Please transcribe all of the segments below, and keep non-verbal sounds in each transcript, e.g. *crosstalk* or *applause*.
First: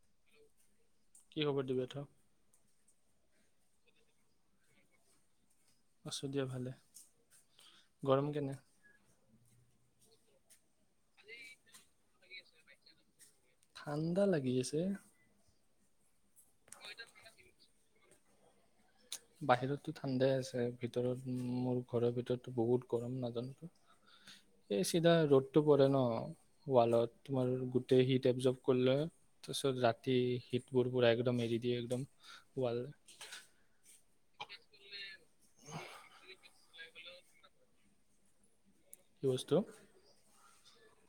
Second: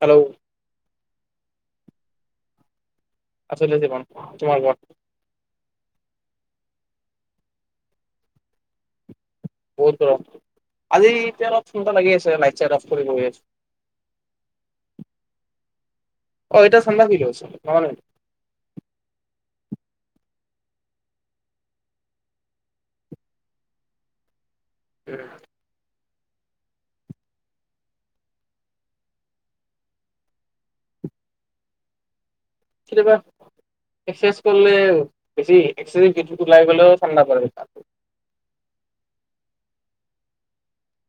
Hello, কি খবৰ দিব তুমি আছোঁ দিয়া ভালে, তোমাৰ কোৱা? আছোঁ দিয়া ভালে, গৰম কেনেকুৱা বহুত গৰম, আজি তাকে চিন্তা লাগি আছে, লাইত চাইট অফ কৰি বহি আছোঁ। ঠাণ্ডা লাগি আছে অ এটা চান্দা কি লৈছে ন বাহিৰততো ঠাণ্ডাই আছে ভিতৰত মোৰ ঘৰৰ ভিতৰতো বহুত গৰম নাজানো এই চিধা ৰ'দতটো পৰে ন ৱালত তোমাৰ গোটেই হিট এবজৰ্ভ কৰিলে তাৰপিছত ৰাতি হিটবোৰ পোৰা একদম এৰি দিয়ে একদম বাল বেছি উৱাচ কৰিলে বেছি একচাৰি গলেও ঠাণ্ডা প কি বস্তু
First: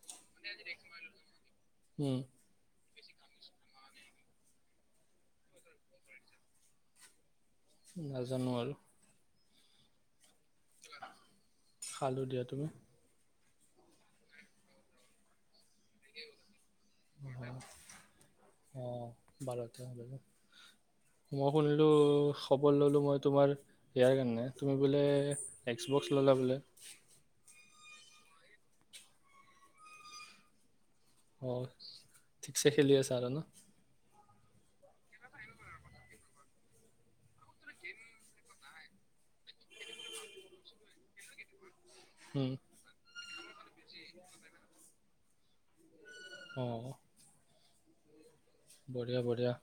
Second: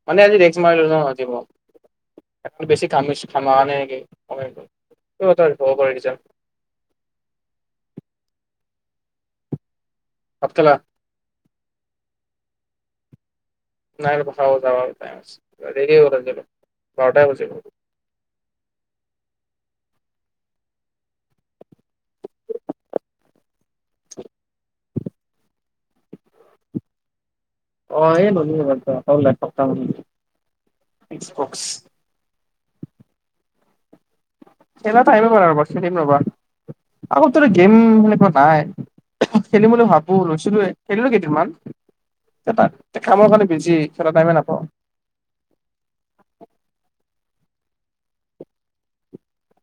মানে আজি দে মাৰিল আজি উম বেছি কামিছ খামা নে টা হব পাৰে ৰিজাল্ট নাজানো আৰু ভাত খালা খালো দিয়া তুমি নাই পথাৰত যোৱা টাইম আছে বাৰটাই বজিব বাৰতে হ মই শুনিলো খবৰ ললো মই তোমাৰ ইয়াৰ কাৰণে তুমি পৰিলে এক্সপৰছ লা বোলে অ লো লেপটপ এটা ক অ ঠিকছে খেলি আছা আৰু ন খেলা ঠাইৰ ৰবা খেলিম ৰবা আকৌ গেম সেনেকুৱা নাই, খেলিম বুলি ভাবো লৈছিলোয়ে খেলিলো কেইদিনমান। উম, এই তাক খাব পাৰি। বজি খেলা টাইমে নাপাওঁ। অ বঢ়িয়া বঢ়িয়া,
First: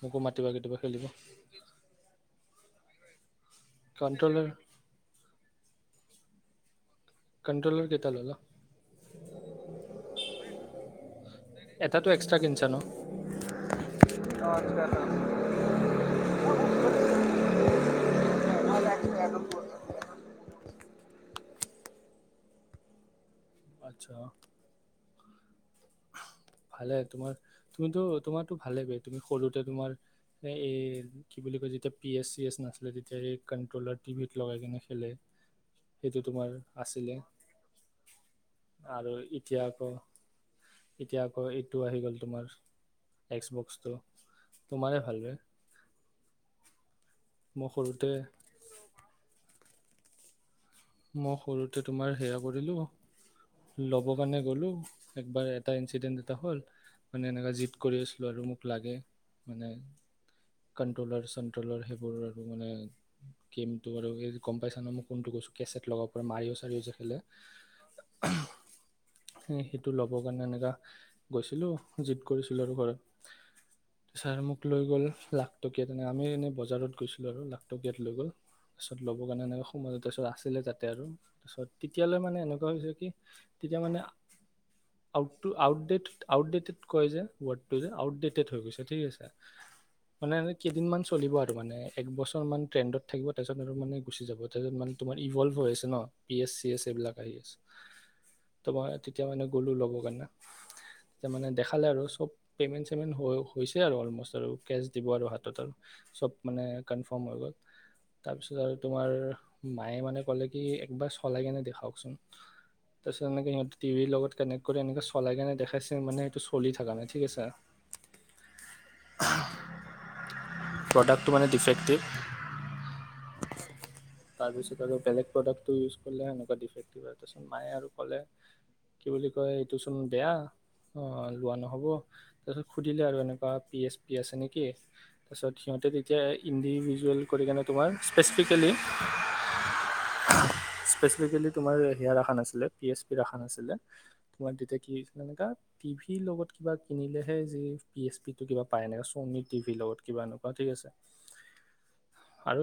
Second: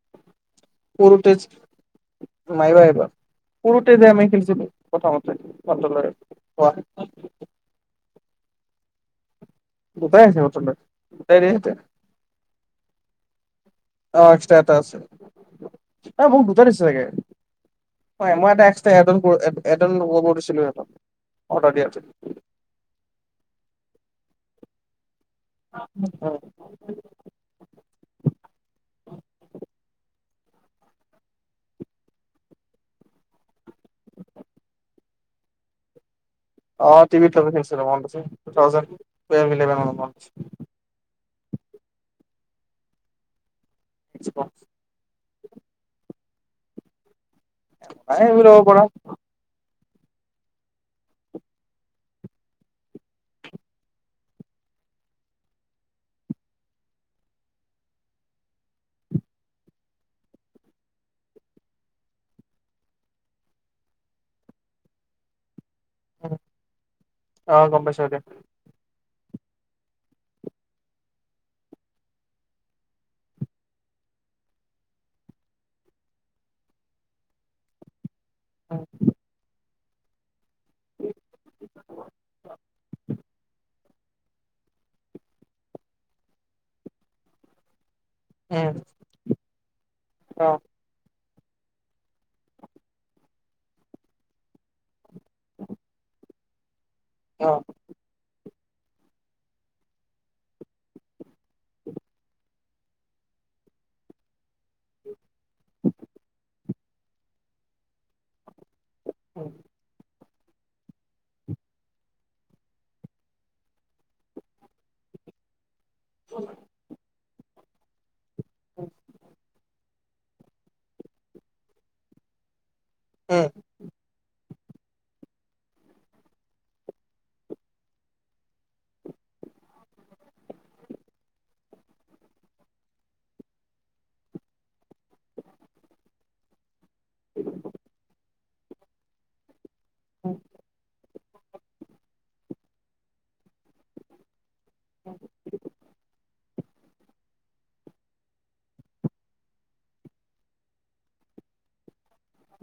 মোকো মাত। কেতিয়াবা কেতিয়াবা খেলিব। মাৰিব লৈ আহিবা। সৰুতে আমি কণ্ট্ৰলৰ খেলিছিলো পথাৰতে কট্ৰলাৰ কণ্ট্ৰলাৰ কেইটা ললা। দুটাই আছে নতুন দুটাই দিয়তে, এটাটো এক্সট্ৰা কিনছা ন? অ আ ন মোক দুটাই দিছে চাগে হয় মই এইবাৰ এক্সট্ৰাৰা এ লগাব দিছিলো সিহঁতক। অডাৰ দিয়া আছে। আচ্ছ অ ভালে তোমাৰ তুমিতো তোমাৰোটো ভালে, বে তুমি সৰুতে তোমাৰ। এই কি বুলি কয় যেতিয়া পি এছ চি এছ নাছিলে তেতিয়া এই কণ্ট্ৰলাৰ টিভিত লগাই কিনে খেলে সেইটোত। অ টিভি লগাব খুজিছে, অহ তুথাউজেণ্ড আৰু টাৱেল এতিয়া হান্দেৰ্ড আকৌ মান হব। এতিয়া এইটো আহি গ'ল তোমাৰ টেক্স বক্স আছে তোমাৰেই ভালব মই সৰুতে ন ৰব প় *inaudible* মই সৰুতে তোমাৰ সেয়া কৰিলো ল'ব কাৰণে গলো একবাৰ এটা ইঞ্চিডেণ্ট এটা হ'ল মানে এনেকা জিদ কৰি আছিলো আৰু মোক লাগে মানে কণ্ট্ৰলাৰ চনট্ৰলৰ সেইবোৰ আৰু মানে কেমটো আৰু এই গম পাইছ ন মই কোনটো কৈছিল কেছেট লগৰ পৰা মাৰিও চাৰিও জিকিলে অ গম পাইছো দে সেইটো ল'বৰ কাৰণে এনেকা গৈছিলোঁ জিপ কৰিছিলোঁ আৰু ঘৰত ছাৰ মোক লৈ গ'ল লাখটকীয়া তেনেকে আমি এনেই বজাৰত গৈছিলোঁ আৰু লাখটকীয়াত লৈ গ'ল তাৰপিছত ল'ব কাৰণে এনেকুৱা মতছ আছে যাতে আৰু তাৰপিছত তেতিয়ালৈ মানে এনেকুৱা হৈছে কি তেতিয়া মানে আউটটো আউটডেট আউটডেটত কৈ যে আউট ডেটতে থৈ উম গৈছে ঠিক আছে মানে অ কেইদিনমান চলিব আৰু মানে এক বছৰমানা ট্ৰেণ্ডত থাকিব তাৰপাছত আৰু মানে গুচি যাব তাৰপিছত মানে তোমাৰ ইভল্ভ হৈ আছে ন পি এছ চি এছ সেইবিলাক আহি অ আছে তো মই তেতিয়া মানে গলোঁ লবৰ কাৰণে তেতিয়া মানে দেখালে আৰু চব পেমেণ্ট চেমেণ্ট হৈ হৈছে আৰু অলম'ষ্ট আৰু কেছ দিব আৰু হাতত আৰু চব মানে কনফাৰ্ম হৈ গ'ল তাৰপিছত আৰু তোমাৰ উম মায়ে মানে কলে কি একবাৰ চলাই কেনে দেখাওকচোন তাৰপিছত এনেকে সিহঁতে টিভিৰ লগত কানেক্ট কৰি এনেকৈ চলাই কাৰণে দেখা তাইপিছে মানে এইটো চলি থকা নাই ঠিক আছে *inaudible* প্ৰডাক্টটো মানে ডিফেক্টিভ উম তাৰপিছত আৰু বেলেগ প্ৰডাক্টটো ইউজ কৰিলে এনেকুৱা ডিফেক্টিভ আৰু তাৰপিছত মায়ে আৰু ক'লে কি বুলি কয় এইটোচোন বেয়া লোৱা নহ'ব তাৰপিছত সুধিলে আৰু এনেকুৱা পি এছ পি আছে নেকি তাৰপিছত সিহঁতে তেতিয়া ইণ্ডিভিজেল জেল কৰি কেনে তোমাৰ স্পেচিফিকেলি *unintelligible* স্পেচিফিকেলি তোমাৰ হেয়াৰ এখন আছিলে পিএছ পিৰ এখন আছিলে তোমাৰ তেতিয়া কি এনেকা টি ভিৰ লগত কিবা কিনিলেহে যি পি এইচ পি টো কিবা পায় না চনি টি ভিৰ লগত কিবা এনেকুৱা ঠিক আছে আৰু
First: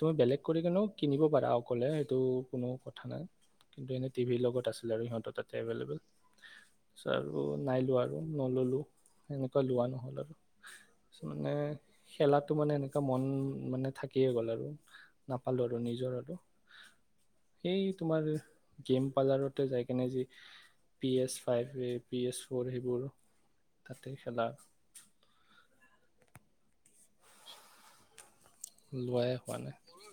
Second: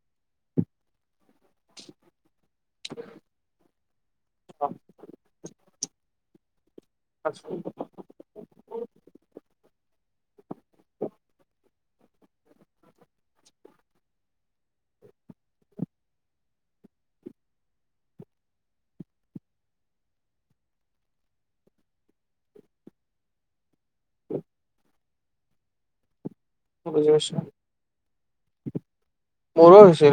তুমি বেলেগ কৰিকিনেও কিনিব বাদা ক'লে সেইটো কোনো কথা নাই কিন্তু এনে টিভিৰ লগত আছিলে আৰু সিহঁতৰ তাতে এভেইলেবল তাৰপিছত আৰু অ নাইলোৱা আৰু নললো সেনেকুৱা লোৱা নহ'ল আৰু। মানে, খেলাটো মানে এনেকুৱা মন মানে থাকিয়ে গ'ল আৰু। নাপালোঁ আৰু নিজৰ আৰু, সেই তোমাৰ গেম পাৰ্লাৰত যাই কিনে যি পিএছ ফাইভ, পিএছ ফ'ৰ সেইবোৰ তাতে খেলা সজছয় *unintelligible* লোৱাই হোৱা নাই। মোৰো হৈছে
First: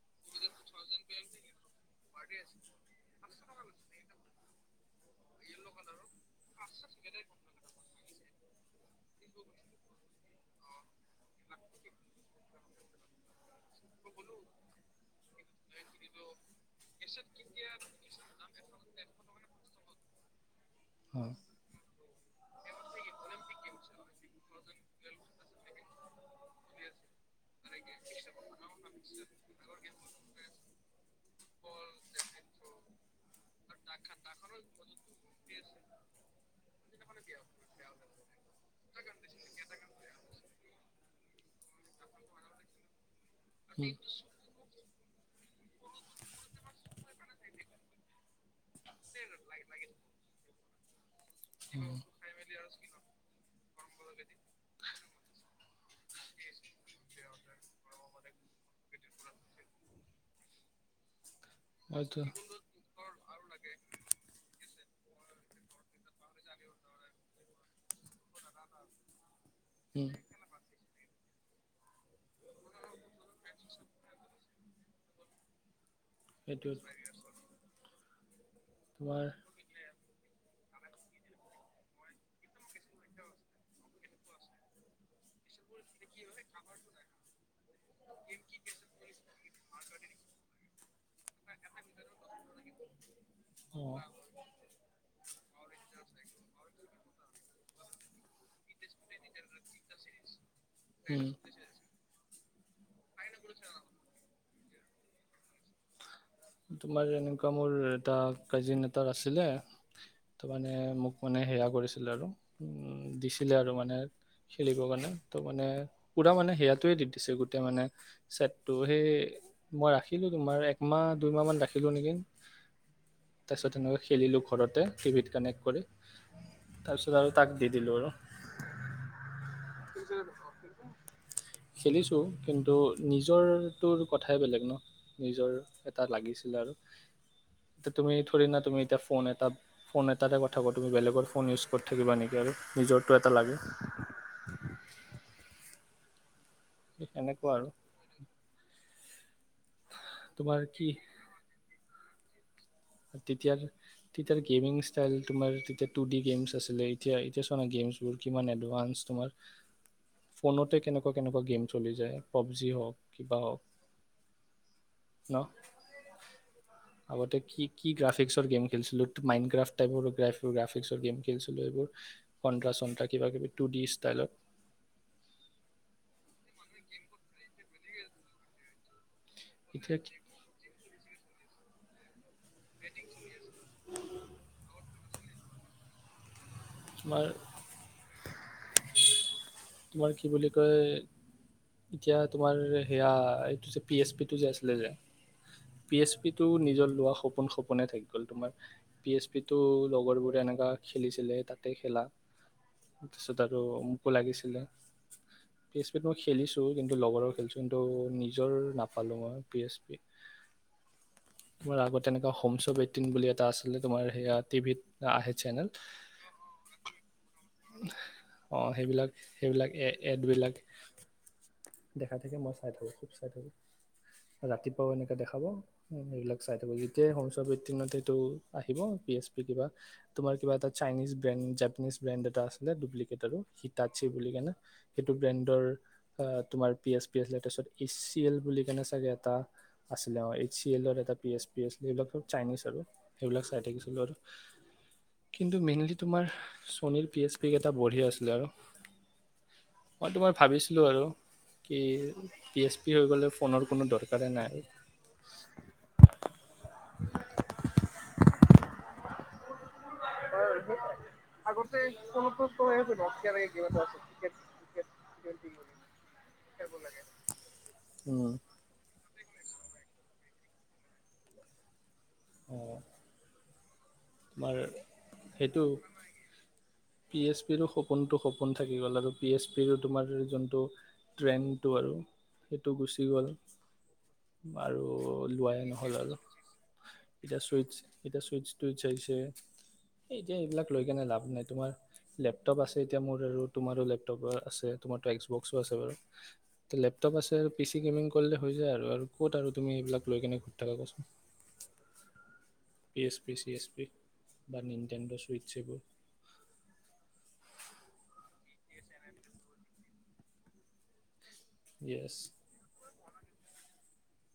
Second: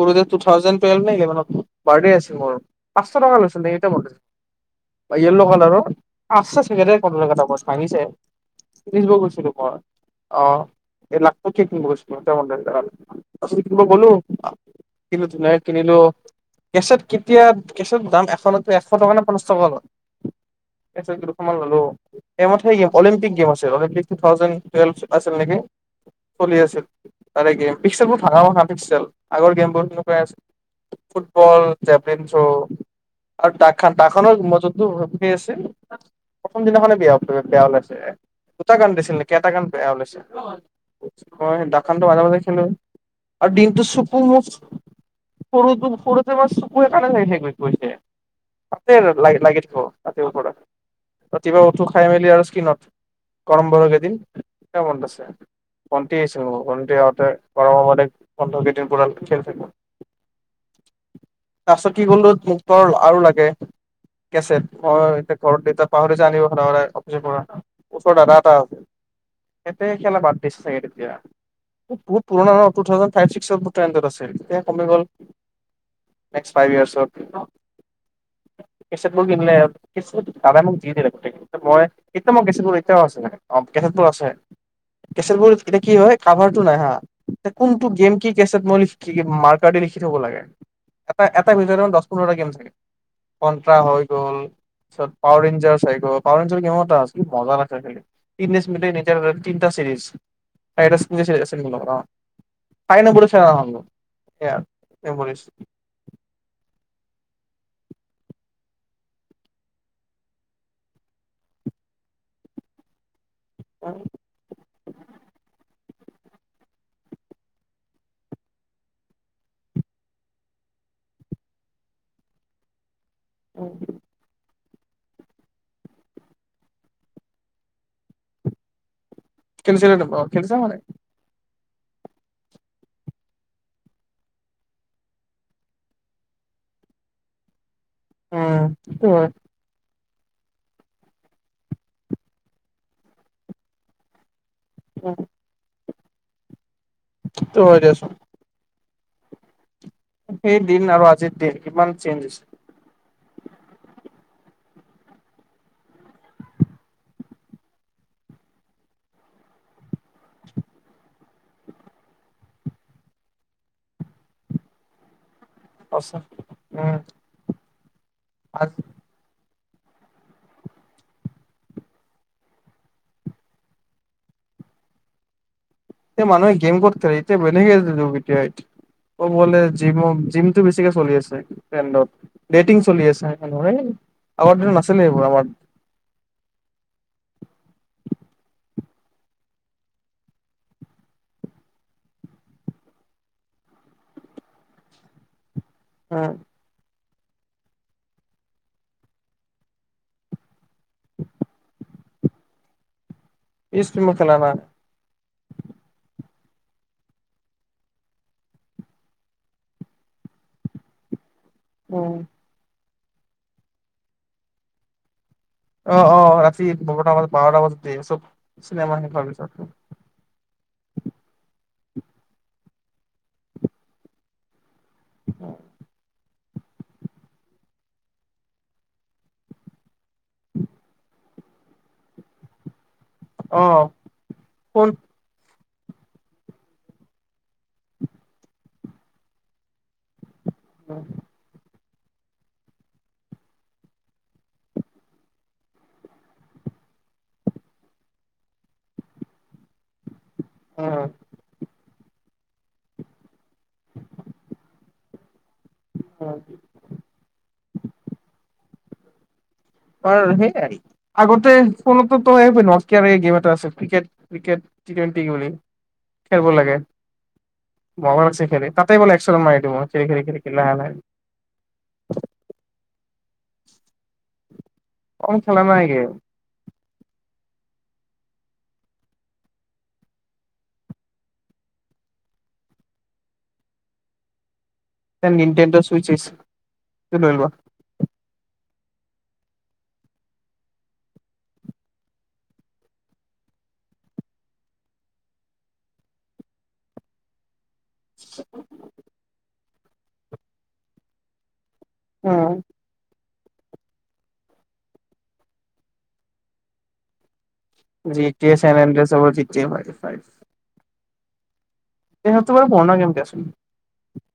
সৰুতে টু থাউজেড টু ইলেভেন মানত - আছিল মোৰু, পাঁচশ টকা লৈছিল নে, এতিয়াও মনত আছে, য়েল্ল কালাৰৰ। পাঁচশ ভাঙিছে। গৈছিলো মই, অ, এই লাখ পতিত কিনিব গৈছিলো এ ম আ *unintelligible* গলোঁ। কিন্তু তোমাৰ কিনিলো, কেচত কেতিয়া, কেচত দাম এশ নত এশ টকা নে পচশ টকা লৈ এশ ৰুপিয়া অ'। দুশ মান ললোঁ। *unintelligible* অলিম্পিক গেম আছিল, অলিম্পিক টু থাউজেড েলভ আছিল নেকি? চলি আছিল তাৰে গেম *unintelligible* আগৰ গেম বোৰ হেনকুৱাৰ আছিল। ফুটবল, জেভলিন থ্ৰ, আৰু ডাকখন-ডাকখনৰ মই জোনটো *unintelligible* আচিল, প্ৰথম দিনাখনে বয়া-বেয়া ওলাইছে দুটা গান দিছিল নেকি, এটা গান বেয়া ওলাইছে খানটো মাজে-মাজে খেলো। আৰু দিনটো চুপুৰ মুফ সৰুটো-সৰুতে মাৰ চুকুৱে কানে *unintelligible* কৈছে। আ ল-লাগেজ হতে পৰা ৰাতিপুৱা উঠো খাই আহিল আৰু স্কিনত গৰম বৰ কেইদিনন, মনত আছে। বন্তি আহছিল মোৰ, বন্তি আহওঁতে, গৰম হব বন্ধৰ কেইদিন পৰা খেল থাকো। তাৰপাছত কি হয়তো। গলো *unintelligible* আৰু লাগে কেচট। মই এতিয়া ঘৰত দেত পাহৰি যাই আন স অফিচৰ পৰা, ওচৰ দাদা এটা আছিল এতে উম, খেলা বাদ দিছছে চেতিয়া। বহুত পুৰণা টু থাউজেণ্ড ফাইভ, ছিক্সৰ বুটডত আছিল এতিয়া কমি গ'ল। ফাইভ সেইটোৱে য়েৰ্চত। কেচেত তোমাৰ বোৰ কিনিলুৱাৰো, কিচত দাদাই মোক দি দিলে গোটেই, মই এতিয়া মই *unintelligible* এতিয়াও আছে। মান অ' কেটবোৰ আছে কেট বোৰ এতিয়া কি হয় কাভাৰটো নাই হা কোনটো গেম কি কেছেট মই মাৰকাৰ দি লিখি থব লাগে। এ-এটা ভিতৰত দহ পোন্ধৰটা গেম থাকে। কট্ৰা হৈ অ'। গ'ল, তাৰপিছত পাৱ ৰেঞ্জাৰ হৈ গল, পাৱ ৰেঞ্জাৰ গেম এটা আচিল মজা লাগে খেলি। তিজ মিউটেন্ট নিঞ্জা টোৰটলেছ, তিনিটা উম। ছিৰিজ অহ *unintelligible* মেমৰিজ তোমাৰ এনেকুৱা মোৰ এটা কাজিন এটাৰ আছিলে, তাৰ মানে মোক মানে সেয়া কৰিছিলে আৰু ছিলে আৰু মানে খেলিবৰ কাৰণে, ত' মানে পূৰা মানে সেয়াটোৱে দি দিছে গোটেই মানে, চেটটো, সেই মই ৰাখিলোঁ তোমাৰ একমাহ দুইমাহমান ৰাখিলোঁ নেকি তাৰপিছত তেওঁনেকুৱে খেলিলো ঘৰতে টিভিত কানেক্ট কৰি, তাৰপিছত আৰু তাক দি দিলোঁ আৰু খেলিচে নে নাই তো ক খেলি হয় নাই খেলিছোঁ, কিন্তু নিজৰটোৰ কথাই বেলেগ ন? নিজৰ এটা লাগিছিল আৰু এতিয়া তুমি থৰে না উম তুমি এতিয়া সেইটো হয় ফোন এটা ফোন এটাৰে কথা কওঁ তুমি বেলেগৰ ফোন ইউজ কৰি থাকিবা নেকি আৰু নিজৰটো এটা লাগে অ *inaudible* সেনেকুৱা আৰু দিয়াচোন তোমাৰ সেই কি দিন আৰু আজিৰ দিন কিমান চেঞ্জ হৈছে তেতিয়া তেতিয়াৰ গেমিং ষ্টাইল তোমাৰ তেতিয়া টু ডি গেমছ আছিলে এতিয়া এতিয়া ত গেমছবোৰ কিমান এডভানস তোমাৰ ফোনতে কেনেকুৱা কেনেকুৱা গেম চলি যায় পাবজি হওক কিবা হওক সঁচা উম আগতে কি কি গ্ৰাফিকছৰ গেম এতিয়া খেলছিলো মাইণ্ড কৰা চোন টাইবোৰ গ্ৰাফিকছৰ গেম খেলছিলোঁ এইবোৰ কন্দ্ৰা চন্দ্ৰা কিবা কিবি টু ডি ষ্টাইলত তে মানুহে গেম ক'ত খেলিব এতিয়া ঘৰতে ৰখি আছো তো এতিয়া অ বলে জিম এতিয়া কি- জিমটো বেছিকে চলি আছে তেন্দ *inaudible* ডেটিং চলি আছে আগৰ দিনত নাছিলে এইবোৰ আমাৰ তোমাৰ তোমাৰ কি বুলি কয় এতিয়া তোমাৰ সেয়া এইটো যে পিএচ পিটো যে আছিলে যে পি এছ পি উম টো নিজৰ লোৱা সপোন সপোনে থাকি গ'ল তোমাৰ পিএছ পিটো লগৰবোৰে এনেকুৱা খেলিছিলে তাতে খেলা তাৰপিছত আৰু পিচ মোকো তুমি খেলা লাগিছিল *inaudible* নাই খেলিছোঁ কিন্তু লগৰো খেলিছোঁ কিন্তু নিজৰ নাপালোঁ মই পি এছ পি তোমাৰ আগতে উম এনেকুৱা হোম চব হোম বুলি এটা আছিলে তোমাৰ সেয়া টিভিত আহে চেনেল অ অ ৰাতি নটা বজাত বাৰটা বজাত দিয়ে চব অ চিনেমা সেইবিলাক হোৱাৰ পিছত সেইবিলাক এ এডবিলাক দেখা থাকে মই চাই থাকোঁ খুব চাই থাকোঁ ৰাতি এনেকে দেখাব এইবিলাক চাবলৈ যেতিয়া আহিব পি এছ পি কিবা তুমাৰ কিবা এটা চাইনিজ ব্ৰেণ্ড জাপানিজ ব্ৰেণ্ড এটা আছিলে ো অ শ *inaudible* বুলি কেনে ফোন সেইটো ব্ৰেণ্ডৰ তোমাৰ পি এছ পি তাৰ পিছত পি চি এল বুলি কেনে চাগে এটা আছিলে অ চি এলৰ উম, এটা পি এছ পি এছ যবিলাক চাইনিজ আৰু সেইবিলাক চাই থাকিছিলোঁ আৰু কিন্তু মেইনলি তোমাৰ চনীৰ পি এইচ পিক এটা বঢ়িয়ে আছিলে আৰু মই তোমাৰ ভাবিছিলোঁ আৰু কি পি এছ পি হৈ গ'লে ফোনৰ কোনো দৰকাৰেই নাই আৰু অ আৰু সেই আগতে ফোনত গেম এটা আছে ক্ৰিকেটিক টি টুৱেণ্টি বুলি খেলব লাগে মা উম। লছে খেল তাতে বোলে সল ম চক ল অ তোমাৰ কম খেলা সেইটো নাই গেম পি এছ পো খুব সপোনটো সপোন থাকি গ'ল আৰু পি এছ পিৰো তোমাৰ যোনটো ট্ৰেণ্ডটো আৰু সেইটো গুচি গ'ল আৰু লোৱাই নিনটেণ্ড নহ'ল চুইচ আৰু আহিছে লৈ এতিয়া লোৱা চুইটচ এতিয়া চুইটচছ টুইট এতিয়া এইবিলাক লৈ কেনে লাভ নাই তোমাৰ লেপটপ আছে এতিয়া মোৰ আৰু তোমাৰো লেপটপ আছে তোমাৰ টেক্সট বক্সো আছে বাৰু লেপটপ আছে বেছি গেমিং কৰিলে হৈ যায় আৰু ক'ত আৰু তুমি এইবিলাক লৈ কেনে ঘৰি থাকা কচোন অ PS P C S P বা নিন্তানড চুইটছবোৰ জে য়েছ তেহেটৰ পুৰণা গেমকেছ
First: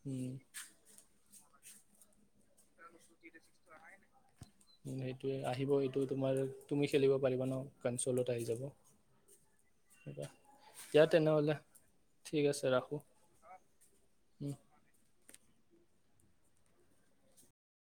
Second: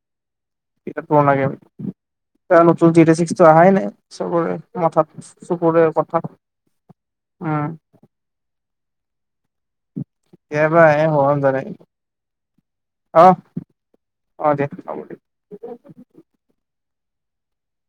উম কি ফন লে জ ছিক্সটো অহাই নাই চবৰে মঠাত সেইটোৱে আহিব চকুৰে এইটো কঠাত তোমাৰ তুমি খেলিব পাৰিবা ন উম কনচলত আহি যাব কিবা এব এ দিয়া হ তেনেহ'লে ঠিক আছে ৰাখোঁ আহ আহ উম। দিয় চাব দিয়